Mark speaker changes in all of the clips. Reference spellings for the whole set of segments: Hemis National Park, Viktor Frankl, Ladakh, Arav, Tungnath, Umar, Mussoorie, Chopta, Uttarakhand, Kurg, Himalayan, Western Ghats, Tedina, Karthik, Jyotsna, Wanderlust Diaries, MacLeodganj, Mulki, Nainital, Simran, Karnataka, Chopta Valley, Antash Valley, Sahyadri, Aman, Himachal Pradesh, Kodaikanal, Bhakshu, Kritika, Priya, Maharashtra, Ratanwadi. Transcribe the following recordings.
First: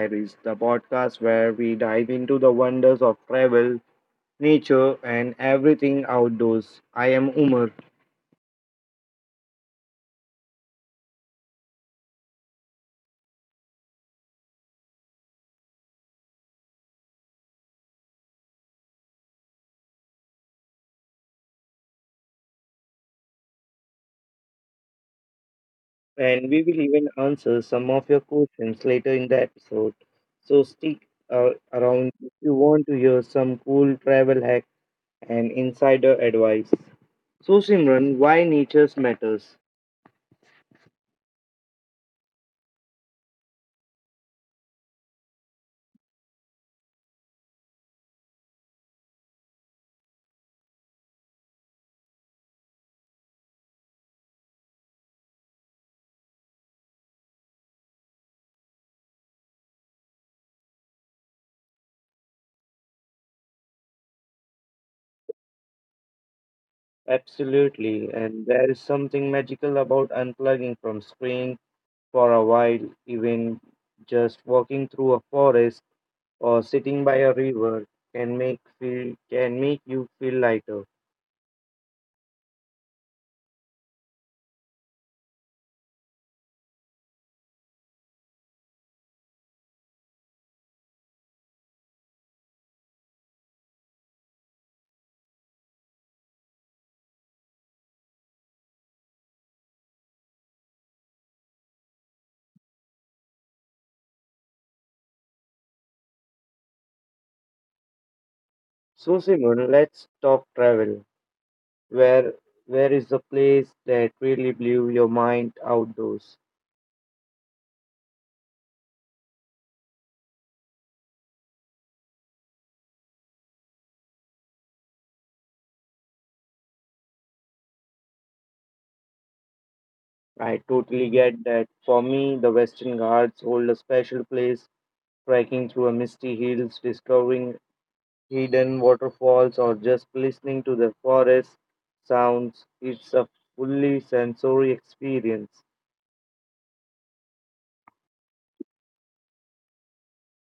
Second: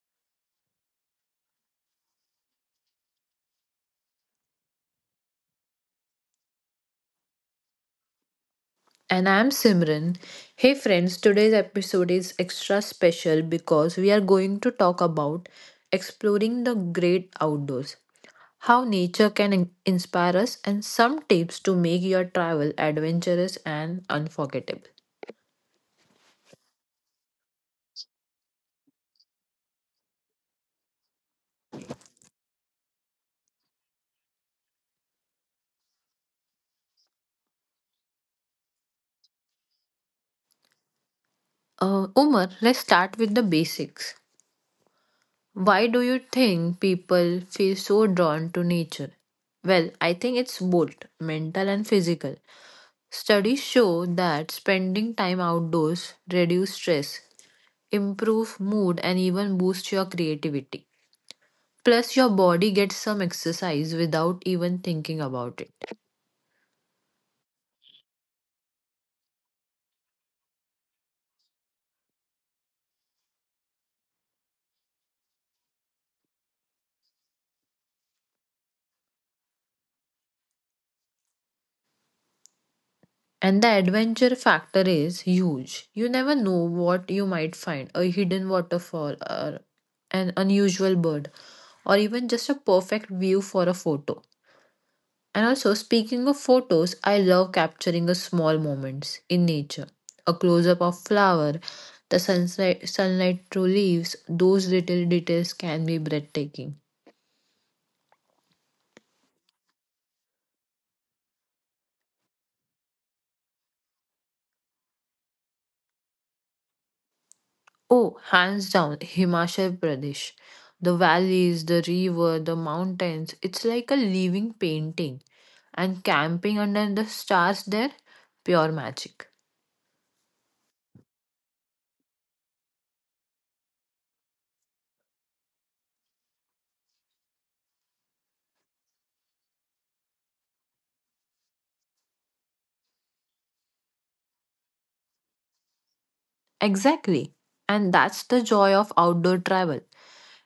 Speaker 1: Diaries, the podcast where we dive into the wonders of travel, nature, and everything outdoors. I am Umar,
Speaker 2: And I'm Simran. Hey friends, today's episode is extra special because we are going to talk about exploring the great outdoors, how nature can inspire us, and some tips to make your travel adventurous and unforgettable.
Speaker 1: and we will even answer some of your questions later in the episode. So stick around if you want to hear some cool travel hack and insider advice. So Simran, why nature matters?
Speaker 2: Umar, let's start with the basics. Why do you think people feel so drawn to nature? Well, I think it's both mental and physical. Studies show that spending time outdoors reduce stress, improve mood and even boost your creativity. Plus your body gets some exercise without even thinking about it.
Speaker 1: Absolutely, and there is something magical about unplugging from screens for a while, even just walking through a forest or sitting by a river can make you feel lighter.
Speaker 2: And the adventure factor is huge. You never know what you might find, a hidden waterfall or an unusual bird or even just a perfect view for a photo. And also, speaking of photos, I love capturing the small moments in nature. A close up of flower, the sunset, sunlight through leaves, those little details can be breathtaking.
Speaker 1: So Simon, let's talk travel. Where where is the place that really blew your mind outdoors?
Speaker 2: Oh, hands down, Himachal Pradesh. The valleys, the river, the mountains, it's like a living painting. And camping under the stars there, pure magic.
Speaker 1: I totally get that. For me, the Western Ghats hold a special place. Trekking through a misty hills, discovering hidden waterfalls, or just listening to the forest sounds. It's a fully sensory experience.
Speaker 2: Exactly. And that's the joy of outdoor travel.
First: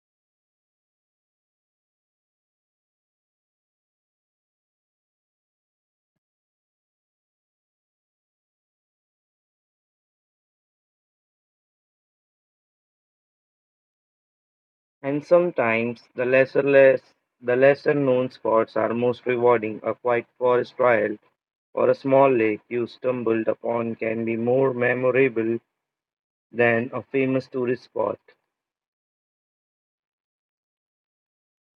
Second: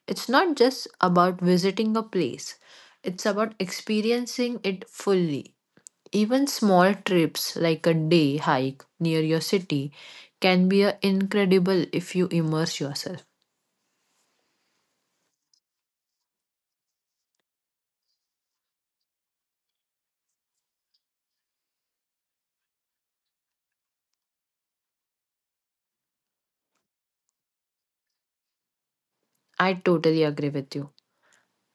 Speaker 2: It's not just about visiting a place, it's about experiencing it fully. Even small trips like a day hike near your city can be incredible if you immerse yourself.
Speaker 1: And sometimes the lesser known spots are most rewarding. A quiet forest trail or a small lake you stumbled upon can be more memorable than a famous tourist spot.
Speaker 2: I totally agree with you.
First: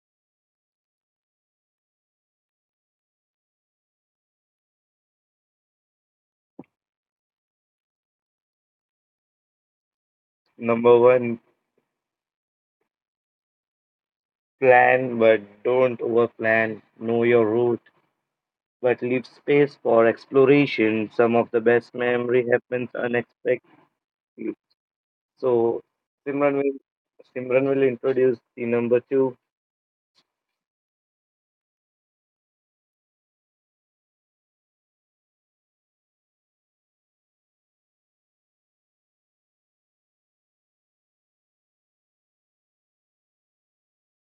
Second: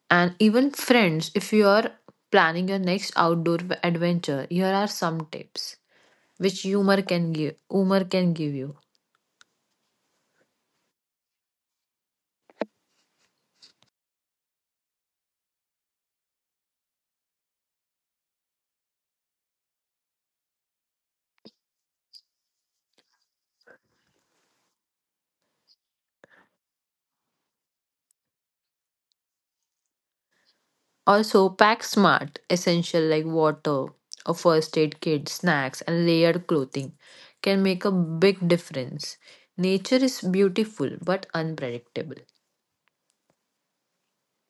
Speaker 2: And even friends, if you are planning your next outdoor adventure, here are some tips which humor can give you.
Speaker 1: Number one, plan but don't overplan. Know your route but leave space for exploration. Some of the best memory happens unexpectedly. So Simran will Simran will introduce the number two.
Speaker 2: Also, pack smart, essential like water, a first aid kit, snacks, and layered clothing can make a big difference. Nature is beautiful but unpredictable.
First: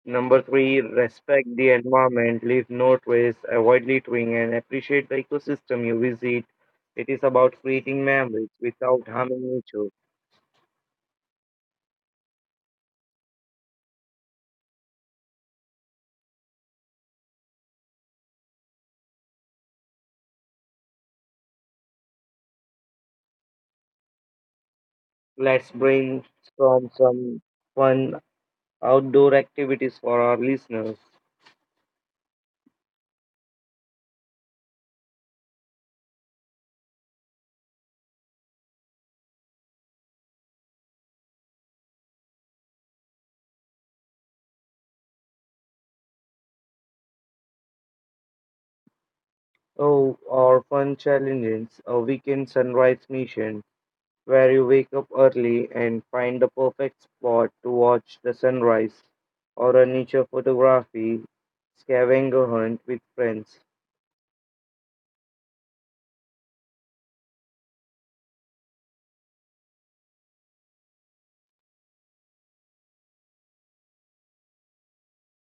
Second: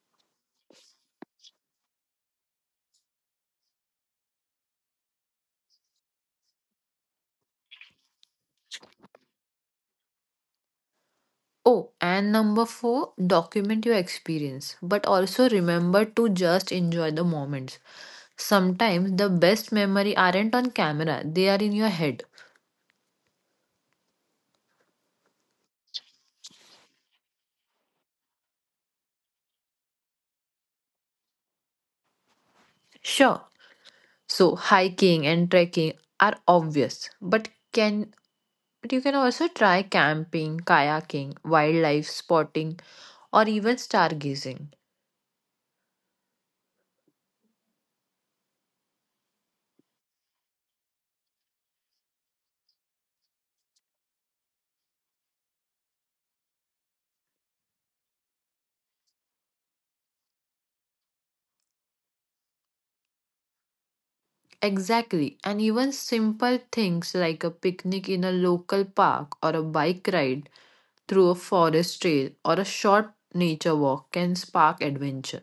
Speaker 1: Number three, respect the environment, leave no trace, avoid littering, and appreciate the ecosystem you visit. It is about creating memories without harming nature.
Speaker 2: Oh, and number four, document your experience, but also remember to just enjoy the moments. Sometimes the best memory aren't on camera, they are in your head.
Speaker 1: Let's brainstorm some fun outdoor activities for our listeners.
Speaker 2: Sure. So hiking and trekking are obvious, but can but you can also try camping, kayaking, wildlife spotting, or even stargazing.
Speaker 1: Oh, or fun challenges, a weekend sunrise mission, where you wake up early and find the perfect spot to watch the sunrise or a nature photography scavenger hunt with friends.
Speaker 2: Exactly, and even simple things like a picnic in a local park or a bike ride through a forest trail or a short nature walk can spark adventure.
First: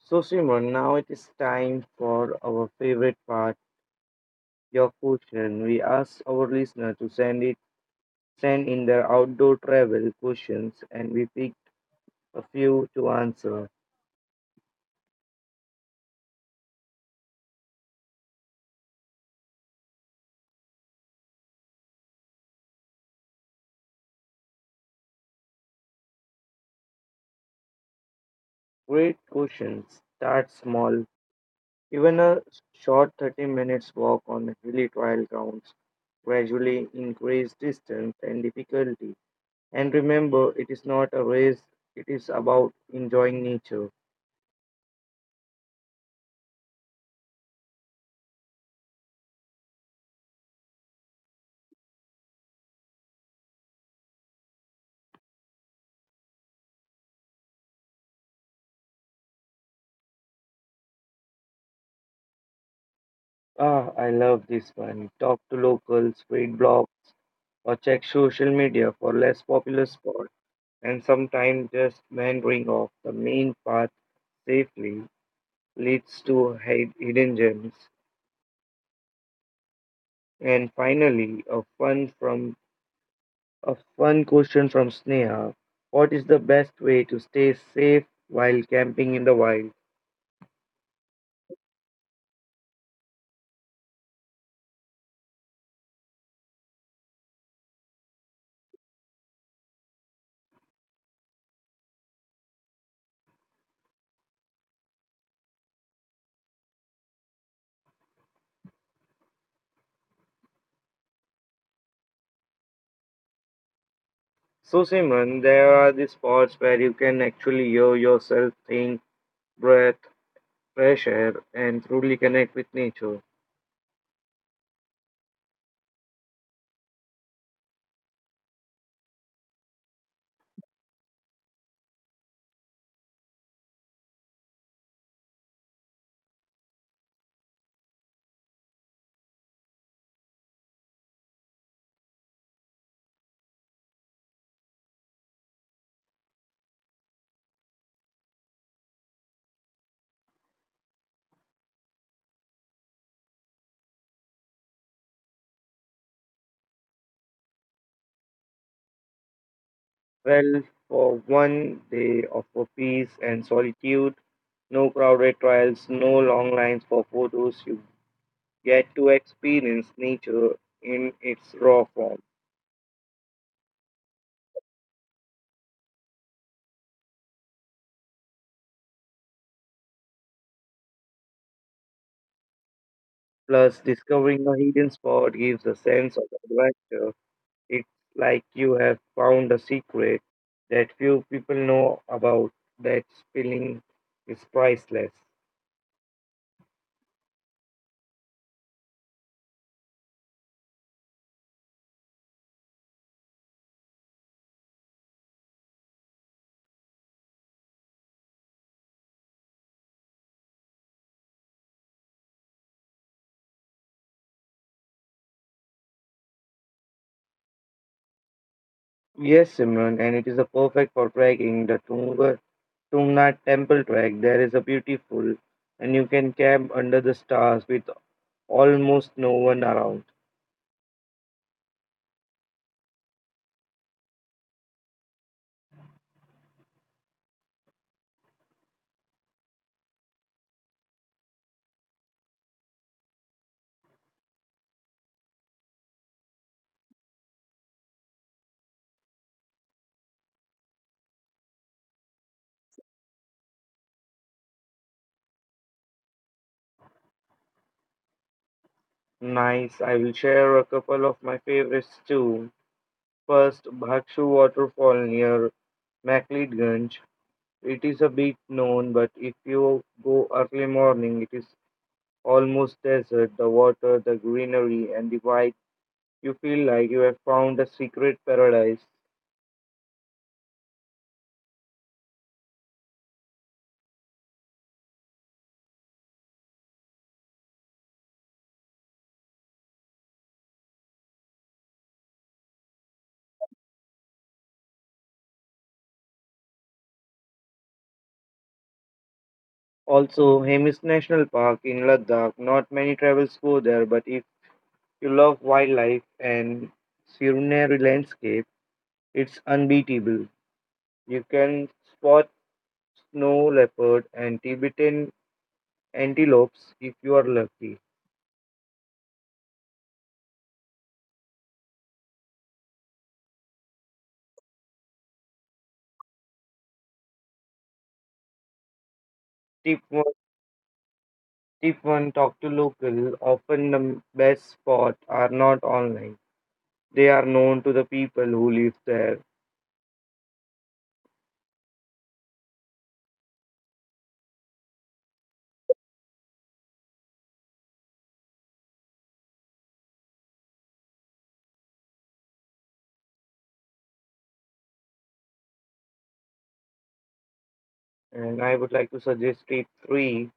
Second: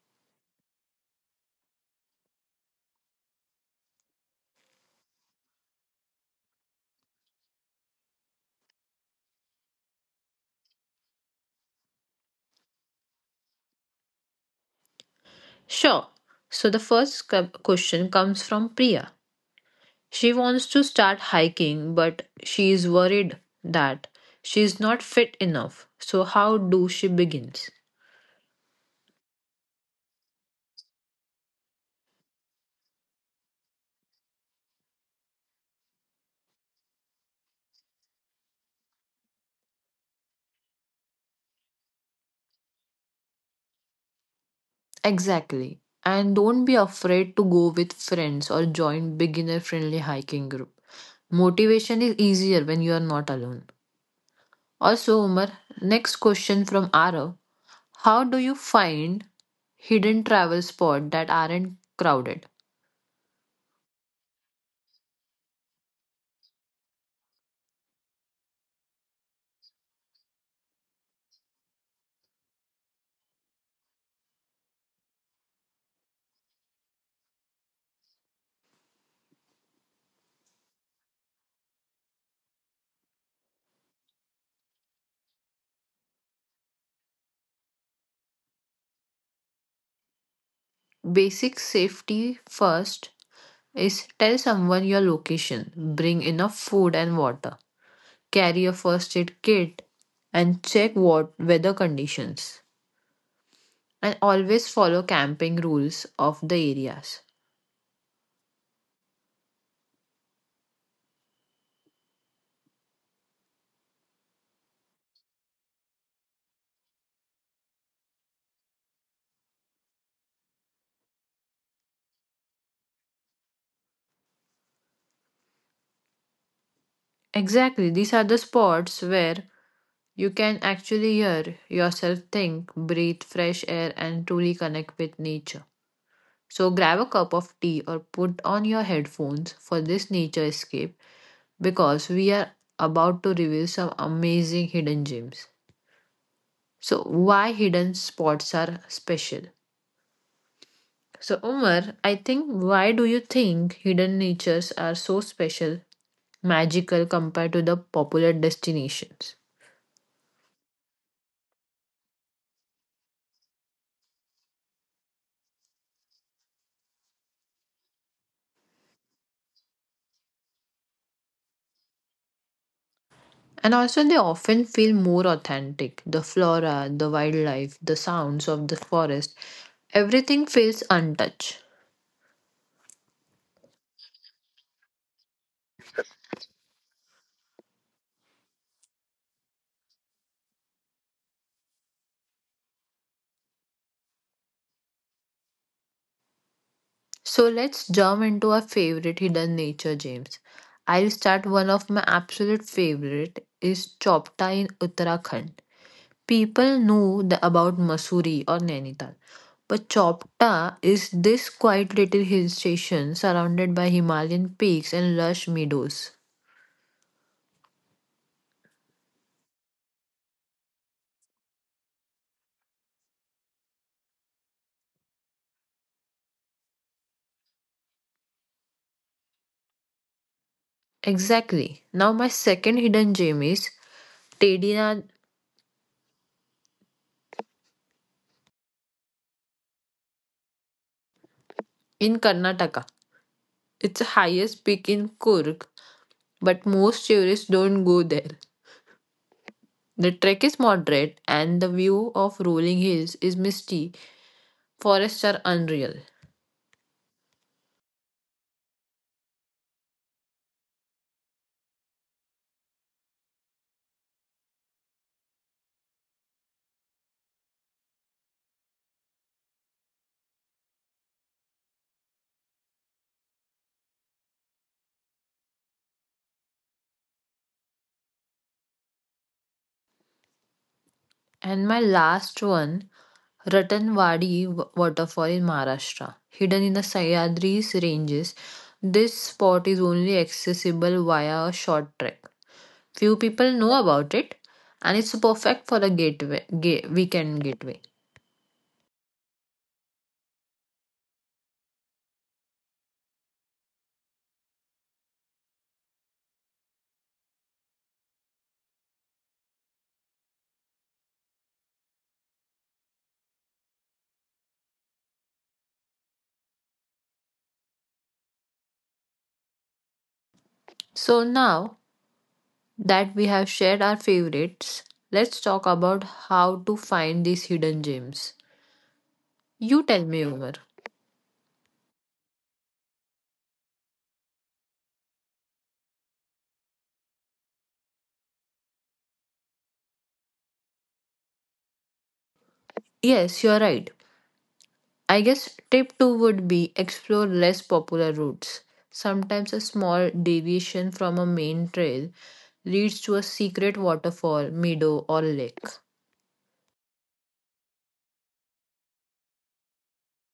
Speaker 1: So, Simran, now it is time for our favorite part, your question. We asked our listener to send in their outdoor travel questions, and we picked a few to answer.
Speaker 2: Sure. So the first question comes from Priya. She wants to start hiking, but she is worried that she is not fit enough. So, how do she begins?
Speaker 1: Great questions. Start small. Even a short 30 minutes walk on hilly trial grounds gradually increase distance and difficulty. And remember, it is not a race, it is about enjoying nature.
Speaker 2: Exactly. And don't be afraid to go with friends or join beginner friendly hiking group. Motivation is easier when you are not alone. Also, Umar, next question from Arav. How do you find hidden travel spots that aren't crowded?
Speaker 1: Ah, I love this one. Talk to locals, read blogs, or check social media for less popular spots. And sometimes just wandering off the main path safely leads to hidden gems. And finally, a fun question from Sneha. What is the best way to stay safe while camping in the wild?
Speaker 2: Basic safety first is tell someone your location, bring enough food and water, carry a first aid kit, and check what weather conditions. And always follow camping rules of the areas.
Speaker 1: So, Simran, there are these spots where you can actually hear yourself think, breath, fresh air, and truly connect with nature.
Speaker 2: Exactly, these are the spots where you can actually hear yourself think, breathe fresh air, and truly connect with nature. So, grab a cup of tea or put on your headphones for this nature escape because we are about to reveal some amazing hidden gems. So, why hidden spots are special? So, Umar, I think why do you think hidden natures are so special, magical compared to the popular destinations?
Speaker 1: Well, for one, they offer peace and solitude, no crowded trails, no long lines for photos. You get to experience nature in its raw form.
Speaker 2: And also, they often feel more authentic. The flora, the wildlife, the sounds of the forest, everything feels untouched.
Speaker 1: Plus, discovering a hidden spot gives a sense of adventure. It's like you have found a secret that few people know about. That feeling is priceless.
Speaker 2: So, let's jump into our favorite hidden nature, James. I'll start one of my absolute favorite is Chopta in Uttarakhand. People know the, about Mussoorie or Nainital, but Chopta is this quiet little hill station surrounded by Himalayan peaks and lush meadows.
Speaker 1: Yes, Simran, and it is a perfect for trekking the Tunga Tungnath temple trek. There is a beautiful, and you can camp under the stars with almost no one around.
Speaker 2: Exactly. Now, my second hidden gem is Tedina in Karnataka. It's the highest peak in Kurg, but most tourists don't go there. The trek is moderate and the view of rolling hills is misty. Forests are unreal.
Speaker 1: Nice. I will share a couple of my favorites too. First, Bhakshu waterfall near MacLeodganj. It is a bit known, but if you go early morning, it is almost desert. The water, the greenery, and the vibe. You feel like you have found a secret paradise.
Speaker 2: And my last one, Ratanwadi waterfall in Maharashtra, hidden in the Sahyadri's ranges. This spot is only accessible via a short trek. Few people know about it, and it's perfect for a weekend gateway.
Speaker 1: Also, Hemis National Park in Ladakh. Not many travels go there, but if you love wildlife and scenery landscape, it's unbeatable. You can spot snow leopard and Tibetan antelopes if you are lucky.
Speaker 2: So now that we have shared our favorites, let's talk about how to find these hidden gems.
Speaker 1: Tip
Speaker 2: You tell me, Umar.
Speaker 1: Tip 1. Talk to local. Often the best spots are not online, they are known to the people who live there.
Speaker 2: Yes, you're right. I guess tip two would be explore less popular routes. Sometimes a small deviation from a main trail leads to a secret waterfall, meadow, or lake.
Speaker 1: And I would like to suggest Tip 3.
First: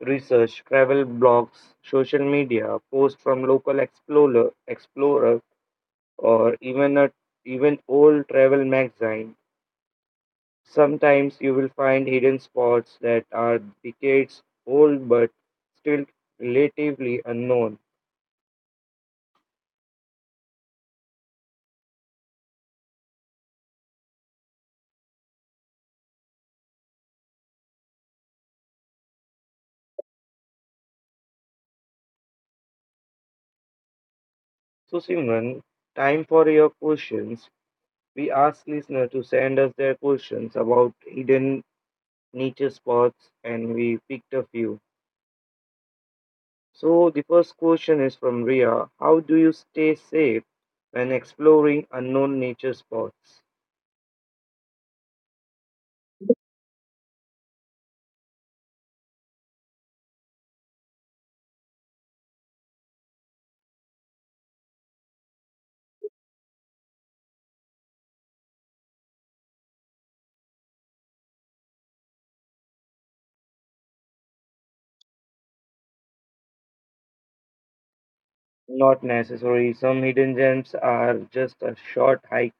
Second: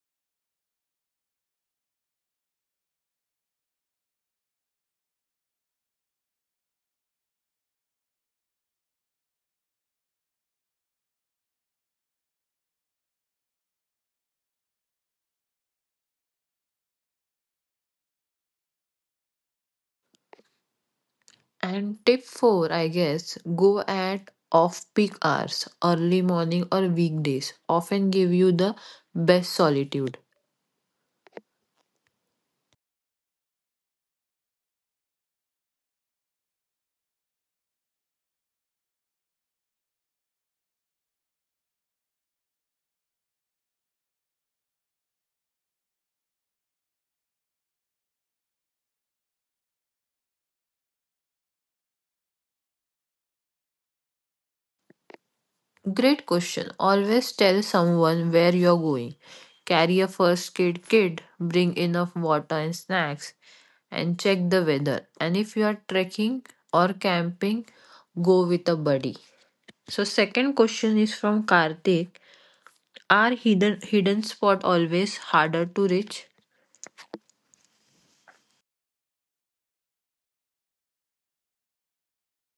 Speaker 1: Research, travel blogs, social media, posts from local explorer, or even old travel magazine. Sometimes you will find hidden spots that are decades old but still relatively unknown.
Speaker 2: And tip four, I guess, go at off peak hours, early morning or weekdays, often give you the best solitude.
Speaker 1: So, Simran, time for your questions. We ask listeners to send us their questions about hidden nature spots and we picked a few. So the first question is from Ria. How do you stay safe when exploring unknown nature spots?
Speaker 2: Great question. Always tell someone where you're going. Carry a first aid kit, bring enough water and snacks, and check the weather. And if you are trekking or camping, go with a buddy. So second question is from Karthik. Are hidden spot always harder to reach?
Speaker 1: Not necessary. Some hidden gems are just a short hike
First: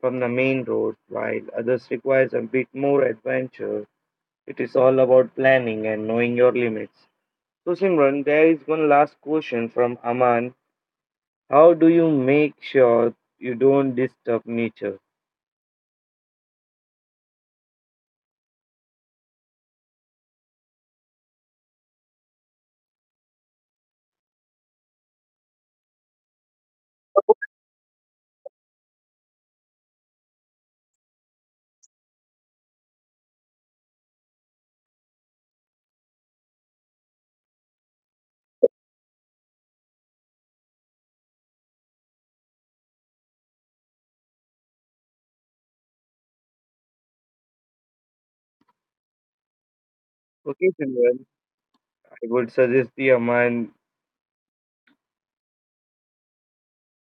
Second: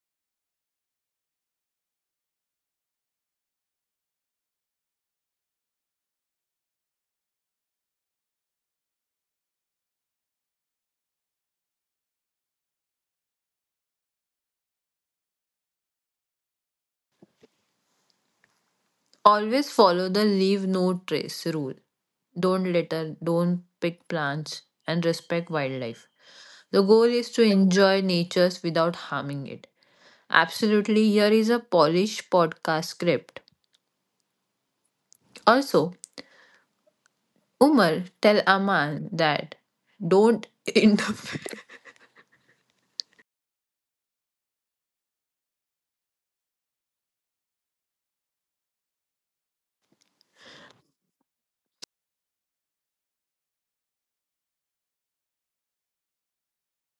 Speaker 1: from the main road, while others requires a bit more adventure. It is all about planning and knowing your limits. So Simran, there is one last question from Aman. How do you make sure you don't disturb nature?
Speaker 2: Always follow the leave no trace rule. Don't litter, don't pick plants, and respect wildlife. The goal is to enjoy nature without harming it. Absolutely, here is a polished podcast script. Also, Umar, tell Aman that don't interfere
Speaker 1: Okay, children, I would suggest the Aman.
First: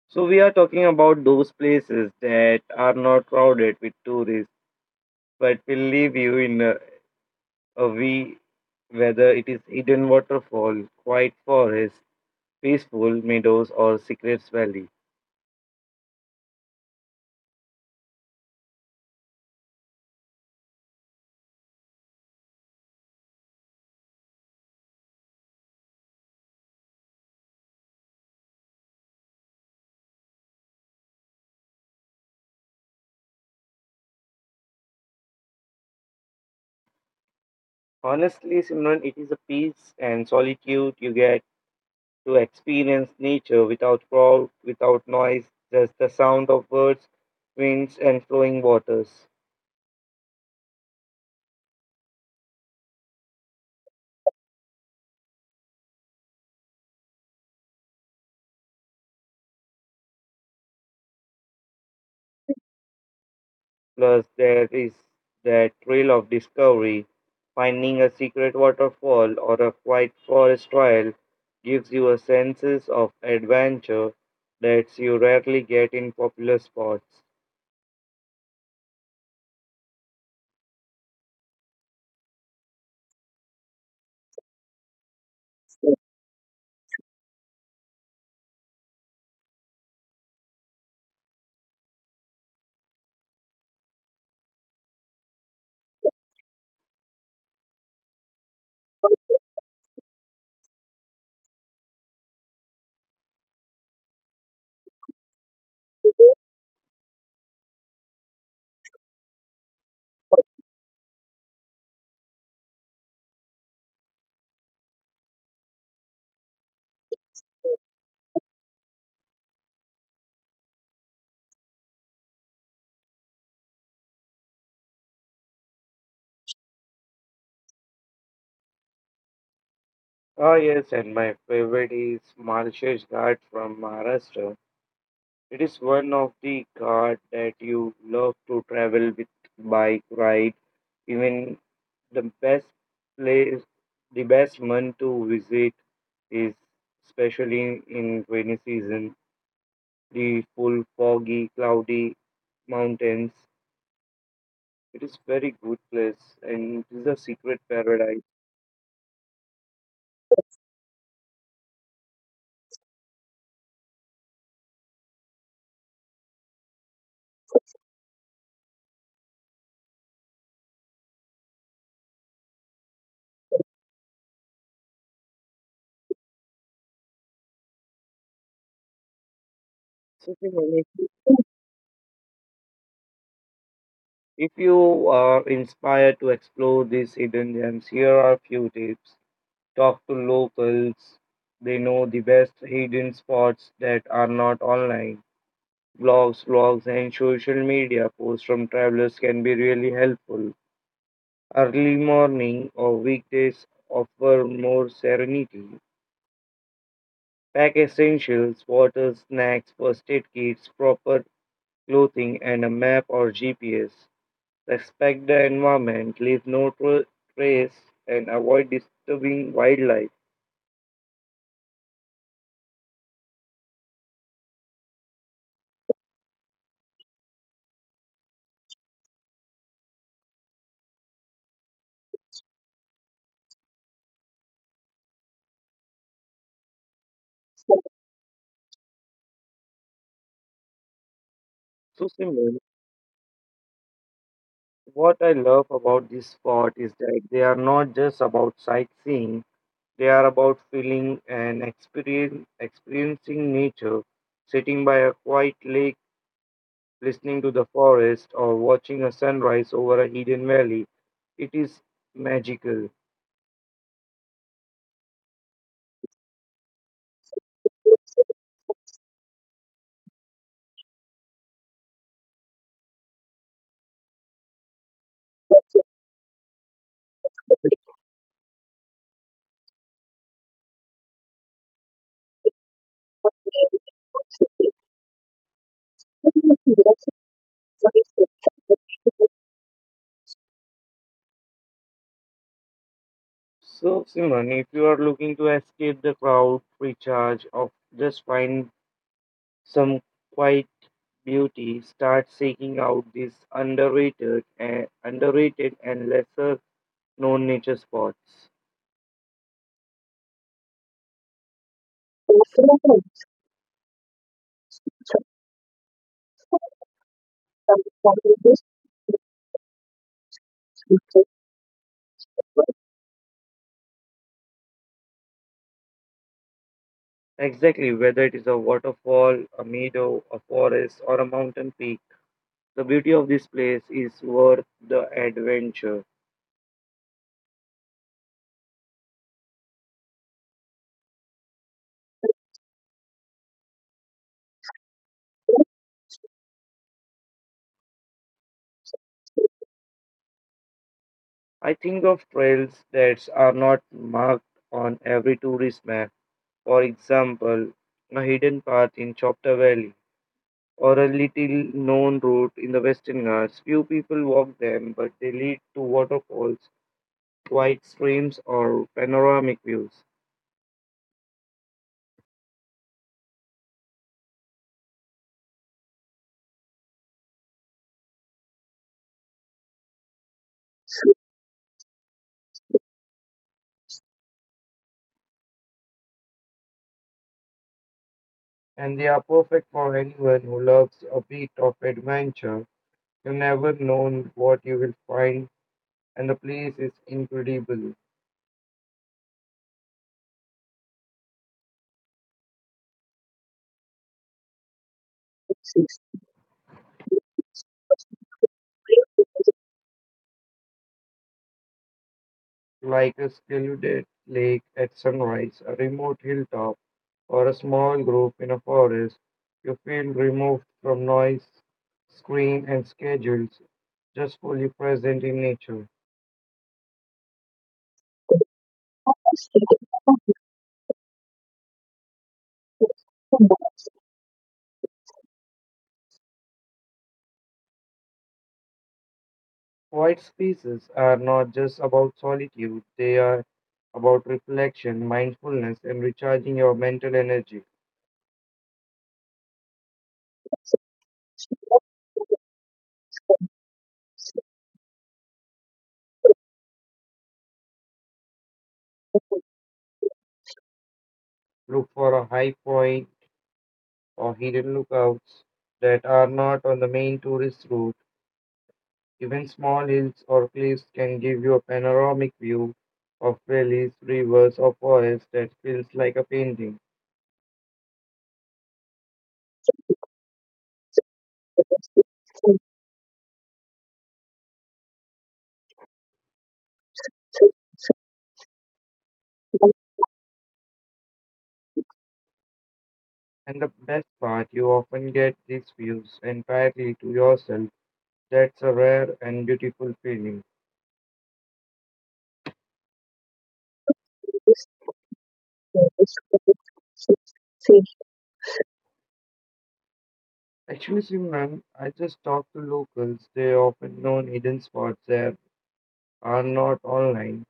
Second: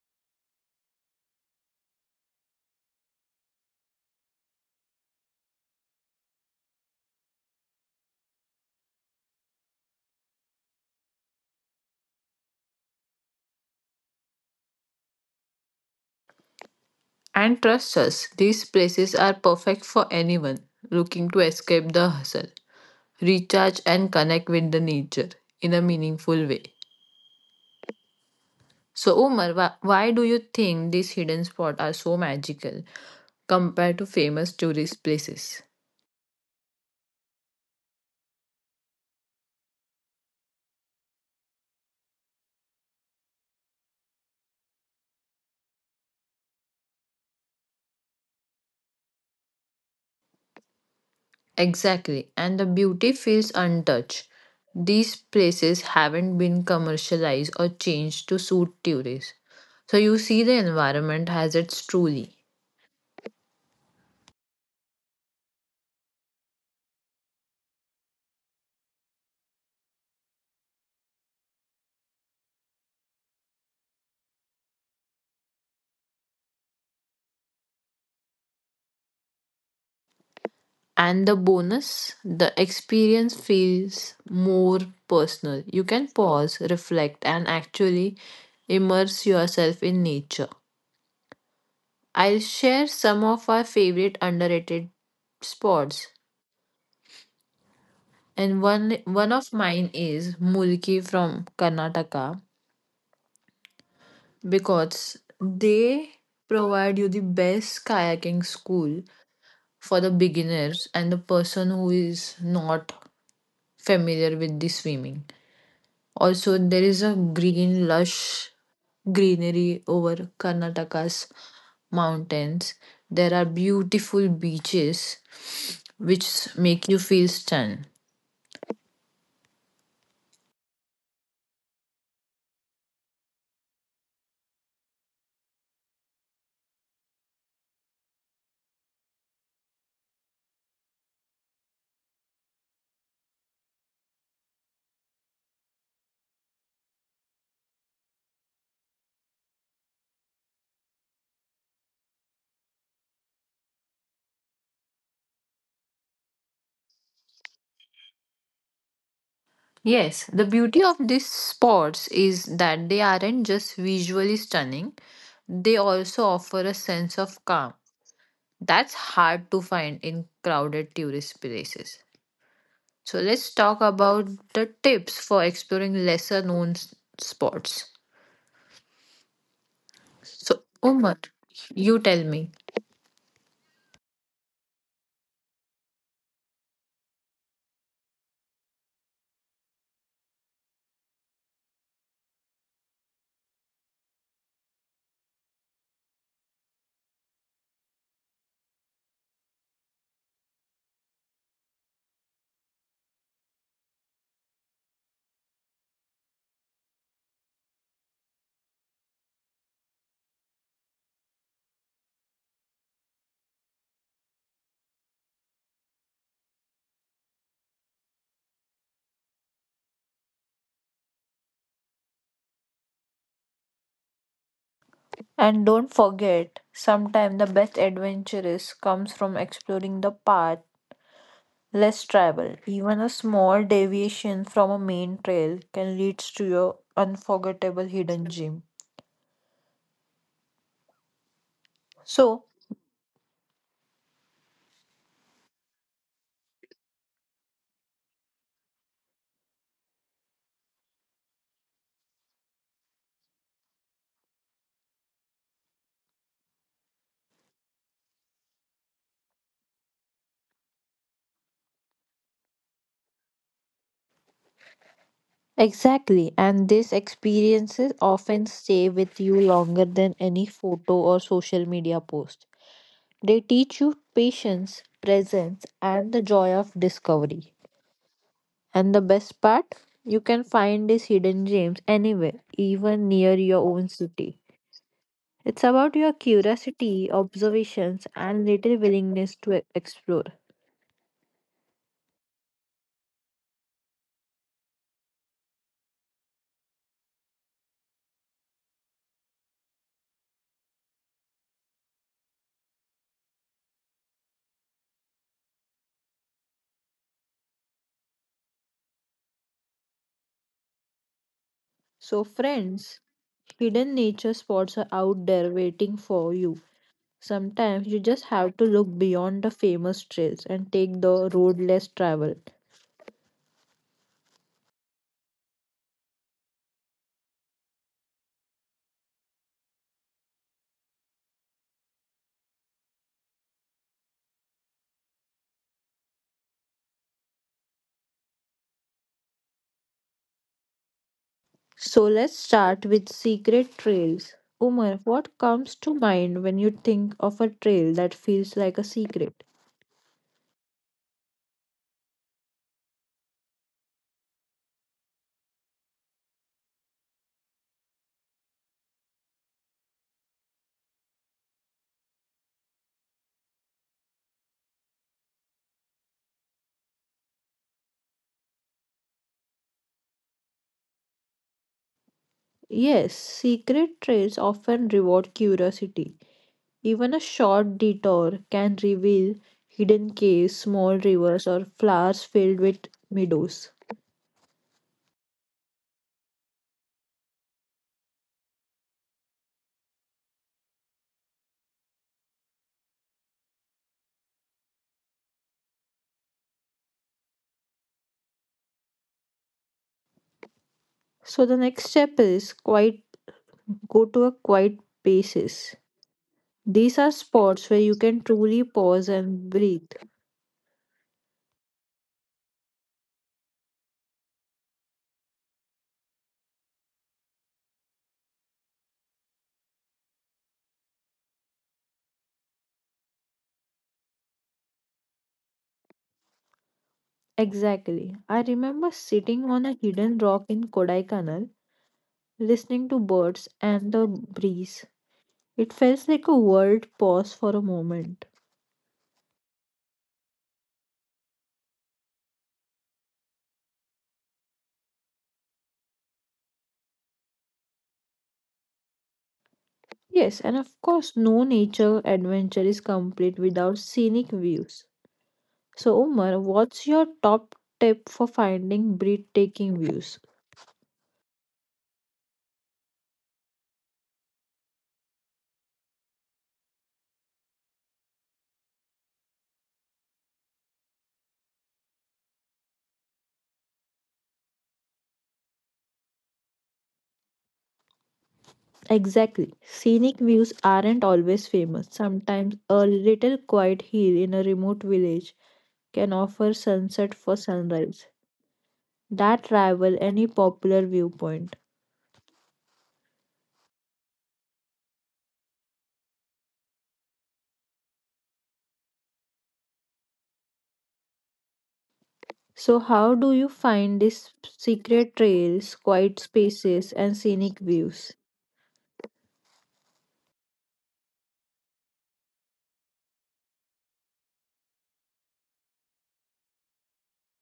Speaker 1: So, we are talking about those places that are not crowded with tourists but will leave you in a wee, whether it is hidden waterfall, quiet forest, peaceful meadows, or secret valley.
Speaker 2: and trust us. These places are perfect for anyone looking to escape the hustle, recharge, and connect with the nature in a meaningful way. So, Umar, why do you think these hidden spots are so magical compared to famous tourist places?
Speaker 1: Honestly, Simran, it is a peace and solitude you get to experience nature without crowd, without noise, just the sound of birds, winds, and flowing waters.
Speaker 2: Exactly, and the beauty feels untouched. These places haven't been commercialized or changed to suit tourists. So you see the environment has its truly.
Speaker 1: Plus, there is that thrill of discovery. Finding a secret waterfall or a quiet forest trail gives you a sense of adventure that you rarely get in popular spots.
Speaker 2: And the bonus, the experience feels more personal. You can pause, reflect, and actually immerse yourself in nature. I'll share some of our favorite underrated spots. And one of mine is Mulki from Karnataka, because they provide you the best kayaking school for the beginners and the person who is not familiar with the swimming. Also, there is a green, lush greenery over Karnataka's mountains. There are beautiful beaches which make you feel stunned.
Speaker 1: Ah, yes, and my favorite is Maharashtra's Ghat from Maharashtra. It is one of the cars that you love to travel with bike ride. Even the best place, the best month to visit is especially in rainy season. The full foggy, cloudy mountains. It is very good place and it is a secret paradise.
Speaker 2: Yes, the beauty of these spots is that they aren't just visually stunning, they also offer a sense of calm that's hard to find in crowded tourist places. So, let's talk about the tips for exploring lesser known spots.
Speaker 1: So,
Speaker 2: So,
Speaker 1: Shivani,
Speaker 2: Umar, you tell me.
Speaker 1: if you are inspired to explore these hidden gems, here are a few tips. Talk to locals. They know the best hidden spots that are not online. Blogs, and social media posts from travelers can be really helpful. Early morning or weekdays offer more serenity. Pack essentials, water, snacks, first aid kits, proper clothing, and a map or GPS. Respect the environment, leave no trace, and avoid disturbing wildlife.
Speaker 2: And don't forget, sometimes the best adventures comes from exploring the path less travel. Even a small deviation from a main trail can lead to your unforgettable hidden gem.
Speaker 1: So,
Speaker 2: So,
Speaker 1: Simran, what I love about this spot is that they are not just about sightseeing, they are about experiencing nature, sitting by a quiet lake, listening to the forest, or watching a sunrise over a hidden valley. It is magical.
Speaker 2: exactly, and these experiences often stay with you longer than any photo or social media post. They teach you patience, presence, and the joy of discovery. And the best part, you can find these hidden gems anywhere, even near your own city. It's about your curiosity, observations, and little willingness to explore.
Speaker 1: So, Simran, if you are looking to escape the crowd, recharge, or just find some quiet beauty, starts seeking out these underrated and lesser known nature spots.
Speaker 2: So, friends, hidden nature spots are out there waiting for you. Sometimes you just have to look beyond the famous trails and take the road less traveled.
Speaker 1: Exactly, whether it is a waterfall, a meadow, a forest, or a mountain peak, the beauty of this place is worth the adventure.
Speaker 2: So, let's start with secret trails. Umar, what comes to mind when you think of a trail that feels like a secret?
Speaker 1: I think of trails that are not marked on every tourist map. For example, a hidden path in Chopta Valley or a little known route in the Western Ghats. Few people walk them, but they lead to waterfalls, quiet streams, or panoramic views.
Speaker 2: Yes, secret trails often reward curiosity. Even a short detour can reveal hidden caves, small rivers, or flowers filled with meadows.
Speaker 1: And they are perfect for anyone who loves a bit of adventure. You never know what you will find, and the place is incredible,
Speaker 2: So the next step is quiet go to a quiet places. These are spots where you can truly pause and breathe.
Speaker 1: like a secluded lake at sunrise, a remote hilltop, or a small group in a forest. You feel removed from noise, screen, and schedules, just fully present in nature.
Speaker 2: Exactly. I remember sitting on a hidden rock in Kodaikanal, listening to birds and the breeze. It felt like a world paused for a moment.
Speaker 1: Quiet spaces are not just about solitude, they are about reflection, mindfulness, and recharging your mental energy.
Speaker 2: Yes, and of course, no nature adventure is complete without scenic views. So, Umar, what's your top tip for finding breathtaking views?
Speaker 1: Look for a high point or hidden lookouts that are not on the main tourist route. Even small hills or cliffs can give you a panoramic view of valleys, rivers, or forests that feels like a painting.
Speaker 2: Exactly. Scenic views aren't always famous. Sometimes a little quiet hill in a remote village can offer sunset for sunrise that rival any popular viewpoint.
Speaker 1: And the best part, you often get these views entirely to yourself. That's a rare and beautiful feeling.
Speaker 2: So, how do you find these secret trails, quiet spaces, and scenic views?
Speaker 1: Actually, Simran, I just talk to locals. They often know hidden spots that are not online.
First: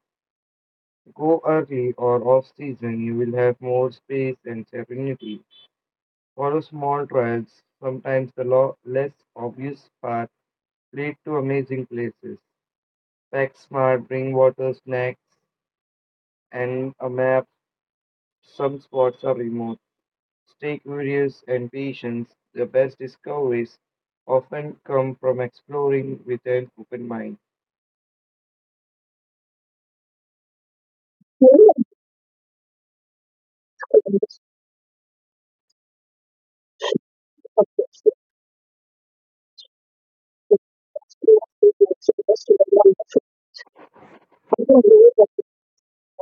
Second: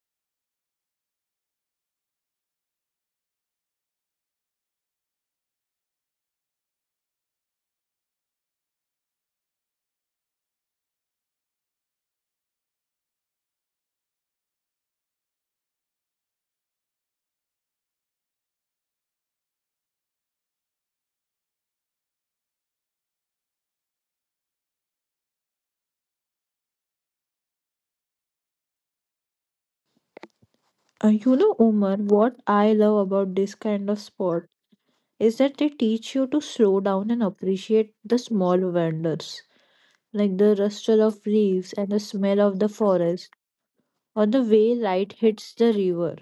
Speaker 1: Go early or off season, you will have more space and serenity. Follow small trails. Sometimes the less obvious paths lead to amazing places. Pack smart, bring water, snacks, and a map. Some spots are remote. Stay curious and patient. The best discoveries often come from exploring with an open mind.
Speaker 2: Umar, what I love about this kind of sport is that they teach you to slow down and appreciate the small wonders, like the rustle of leaves and the smell of the forest, or the way light hits the river.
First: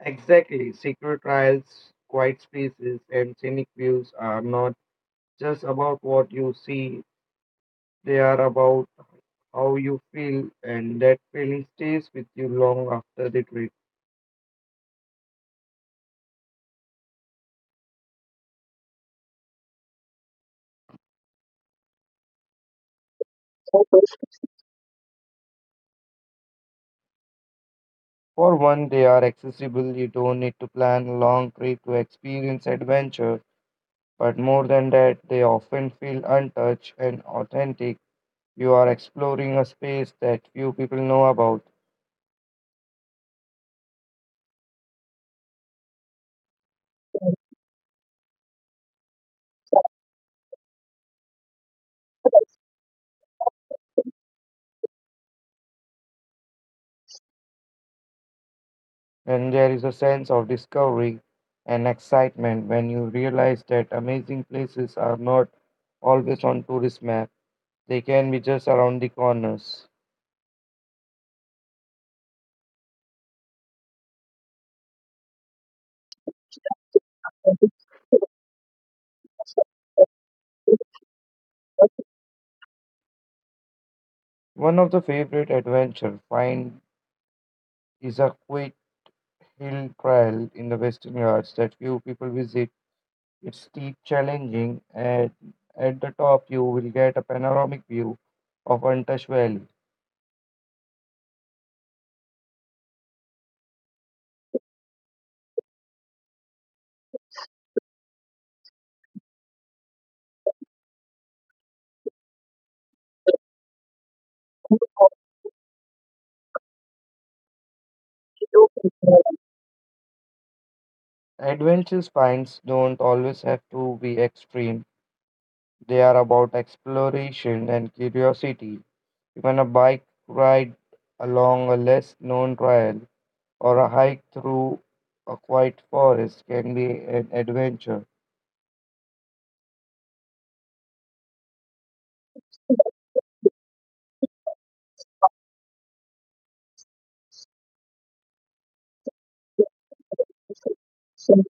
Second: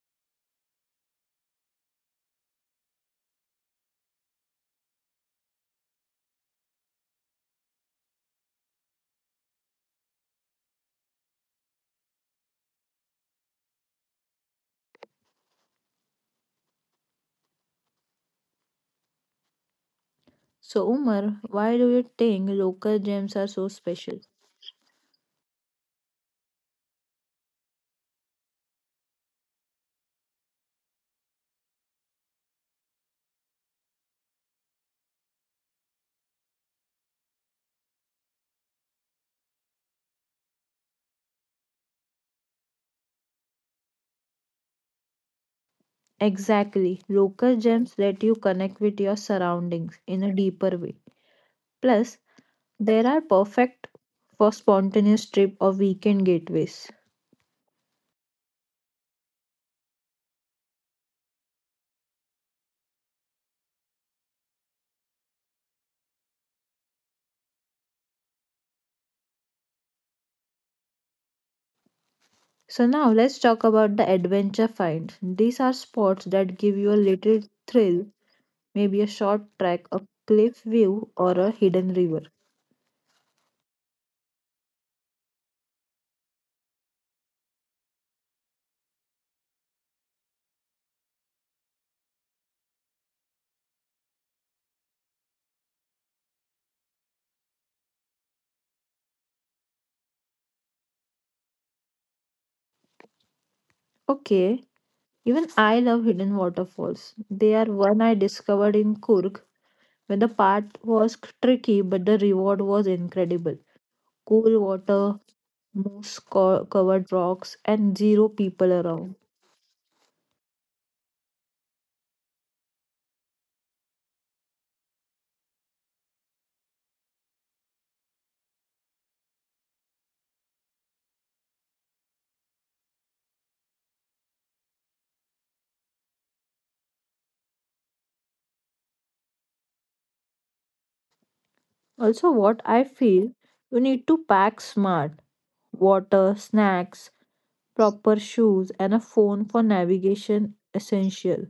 Speaker 1: Exactly. Secret trials, quiet spaces, and scenic views are not just about what you see, they are about how you feel, and that feeling stays with you long after the
Speaker 2: So, Umar, why do you think local gems are so
Speaker 1: trip.
Speaker 2: special?
Speaker 1: For one, they are accessible. You don't need to plan a long trip to experience adventure. But more than that, they often feel untouched and authentic. You are exploring a space that few people know about,
Speaker 2: Exactly, local gems let you connect with your surroundings in a deeper way. Plus, they are perfect for spontaneous trip or weekend getaways.
Speaker 1: and there is a sense of discovery and excitement when you realize that amazing places are not always on tourist map. They can be just around the corners.
Speaker 2: So now let's talk about the adventure finds. These are spots that give you a little thrill, maybe a short trek, a cliff view, or a hidden river.
Speaker 1: One of the favorite adventure find is a quick hill trail in the Western Ghats that few people visit. It's steep, challenging, and at the top you will get a panoramic view of Antash Valley.
Speaker 2: Okay, even I love hidden waterfalls. They are one I discovered in Kurg when the path was tricky but the reward was incredible. Cool water, covered rocks, and zero people around.
Speaker 1: Adventure spines don't always have to be extreme. They are about exploration and curiosity. Even a bike ride along a less known trail or a hike through a quiet forest can be an adventure.
Speaker 2: Also, what I feel you need to pack smart water, snacks, proper shoes, and a phone for navigation essential.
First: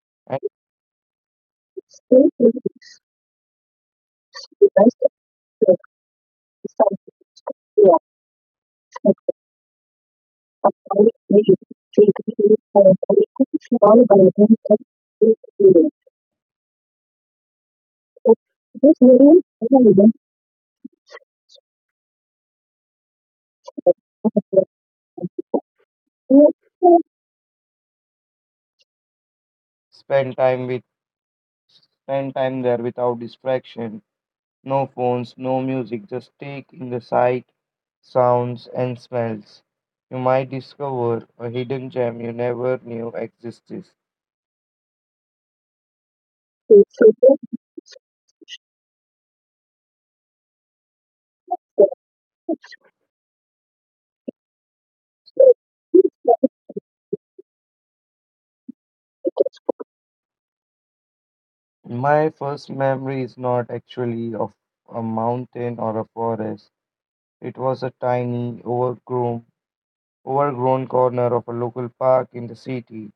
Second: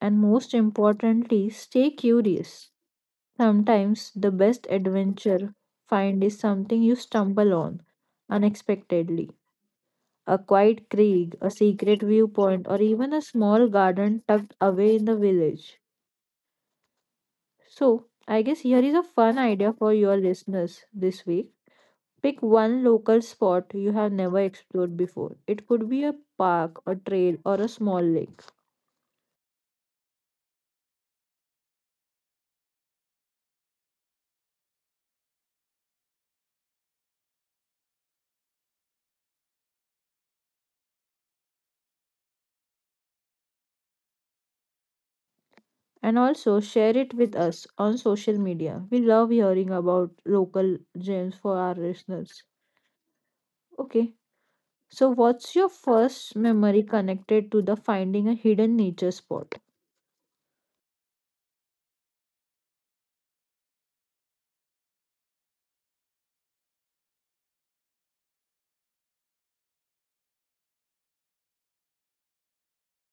Speaker 2: And most importantly, stay
Speaker 1: Still believe
Speaker 2: curious. Sometimes the best
Speaker 1: the rest of
Speaker 2: adventure find is
Speaker 1: the
Speaker 2: something you
Speaker 1: disciples
Speaker 2: stumble on
Speaker 1: were affected
Speaker 2: unexpectedly. A
Speaker 1: by
Speaker 2: quiet creek,
Speaker 1: faith,
Speaker 2: a secret
Speaker 1: taking
Speaker 2: viewpoint, or
Speaker 1: for
Speaker 2: even a small
Speaker 1: all by
Speaker 2: garden tucked away in the
Speaker 1: them.
Speaker 2: village. So, I guess here is
Speaker 1: This
Speaker 2: a fun
Speaker 1: million
Speaker 2: idea for
Speaker 1: people went
Speaker 2: your listeners this week. Pick one local spot you have
Speaker 1: to
Speaker 2: never
Speaker 1: the
Speaker 2: explored before. It could be a park, a
Speaker 1: poor.
Speaker 2: trail, or a small lake.
Speaker 1: Spend time with Spend time there without distraction. No phones, no music, just take in the sight, sounds and smells. You might discover a hidden gem you never knew existed.
Speaker 2: And also share it with us on social media. We love hearing about local gems for our listeners. Okay. So, what's your first memory connected to the finding a hidden nature spot?
Speaker 1: My first memory is not actually of a mountain or a forest. It was a tiny, overgrown corner of a local park in the city.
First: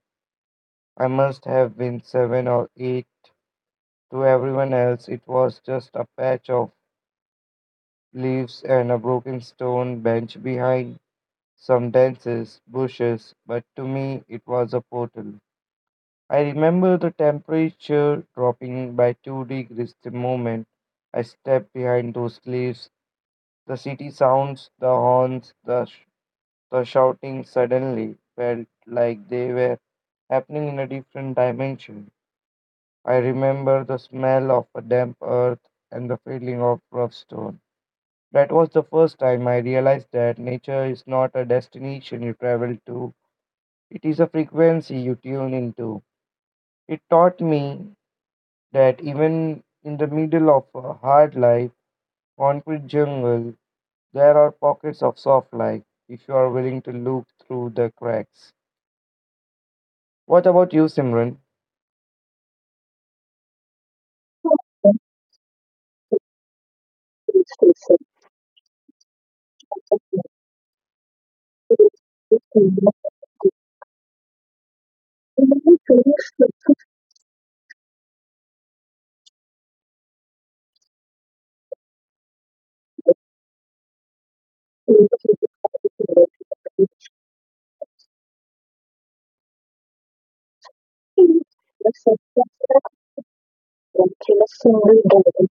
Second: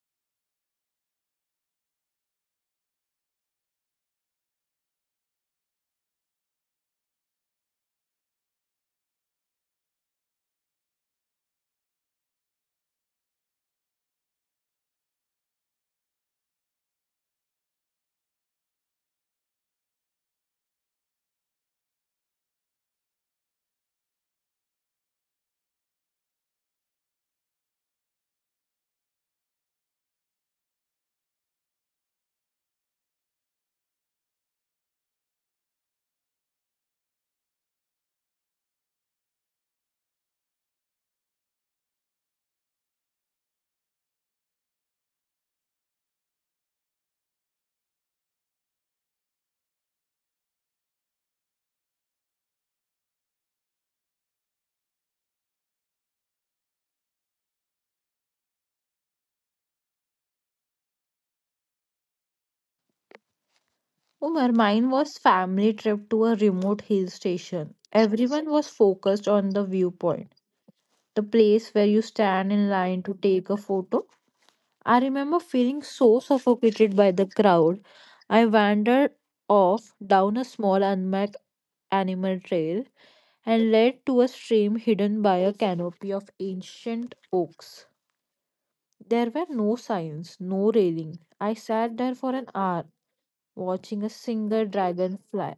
Speaker 1: I must have been seven or eight. To everyone else, it was just a patch of leaves and a broken stone bench behind some dense bushes, but to me, it was a portal. I remember the temperature dropping by 2 degrees the moment I stepped behind those leaves. The city sounds, the horns, the shouting suddenly felt like they were happening in a different dimension. I remember the smell of a damp earth and the feeling of rough stone. That was the first time I realized that nature is not a destination you travel to, it is a frequency you tune into. It taught me that even in the middle of a hard life, concrete jungle, there are pockets of soft light if you are willing to look through the cracks. What about you, Simran?
Speaker 2: Umar, mine was family trip to a remote hill station. Everyone was focused on the viewpoint, the place where you stand in line to take a photo. I remember feeling so suffocated by the crowd. I wandered off down a small unmarked animal trail and led to a stream hidden by a canopy of ancient oaks. There were no signs, no railing. I sat there for an hour watching a single dragonfly.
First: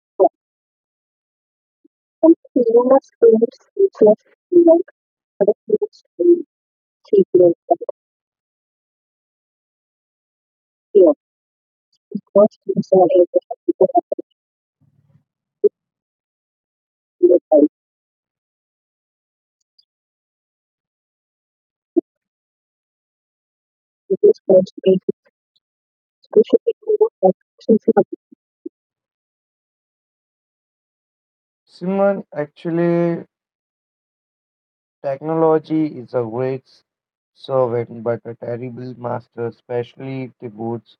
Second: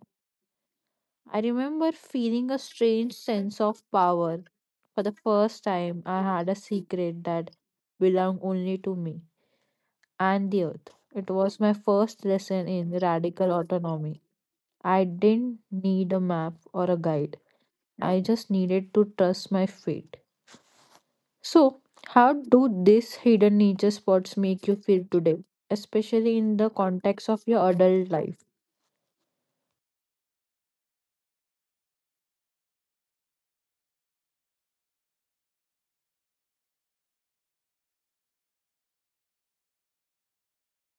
Speaker 2: I remember feeling a strange sense of power. For the first time, I had a secret that belonged only to me and the earth. It was my first lesson in radical autonomy. I didn't need a map or a guide, I just needed to trust my feet. So, how do these hidden nature spots make you feel today, especially in the context of your adult life?
Speaker 1: Simon, actually, technology is a great servant but a terrible master, especially if it boots.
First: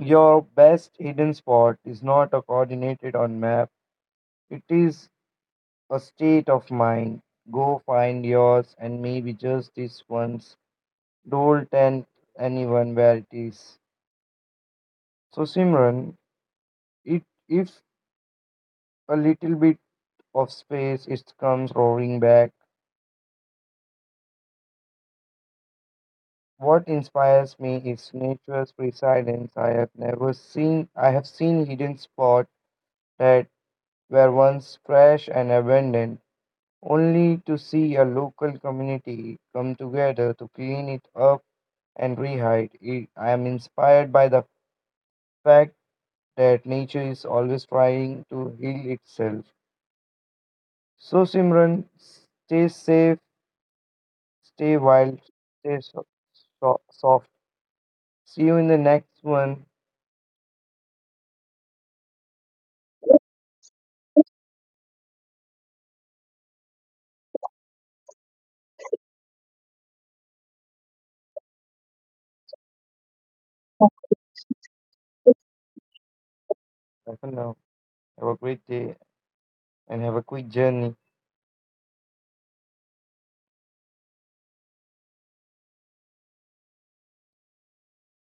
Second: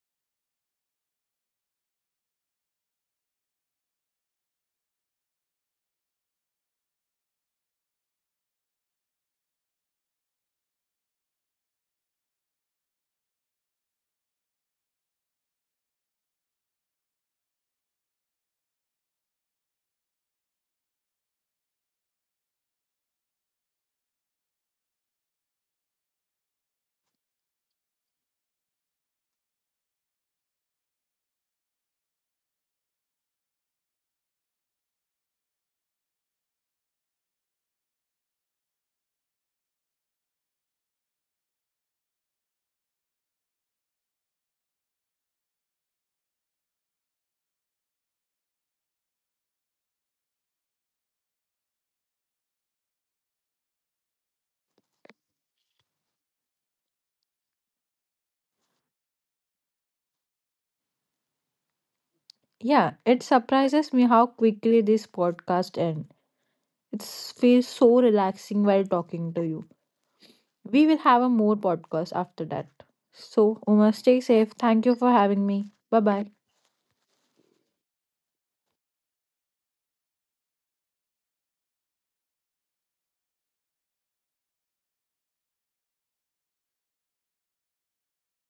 Speaker 1: Your best hidden spot is not a coordinated on map, it is a state of mind. Go find yours, and maybe just this once, don't tell anyone where it is. So, Simran, it if a little bit of space, it comes roaring back. What inspires me is nature's resilience. I have never seen I have seen hidden spots that were once fresh and abandoned, only to see a local community come together to clean it up and rehide it. I am inspired by the fact that nature is always trying to heal itself. So Simran, stay safe, stay wild, stay so- soft. See you in the next one.
Speaker 2: Yeah, it surprises me how quickly this podcast ends. It feels so relaxing while talking to you. We will have a more podcast after that. So, Uma, stay safe. Thank you for having me. Bye bye.
Speaker 1: I don't know. Have a great day and have a quick journey.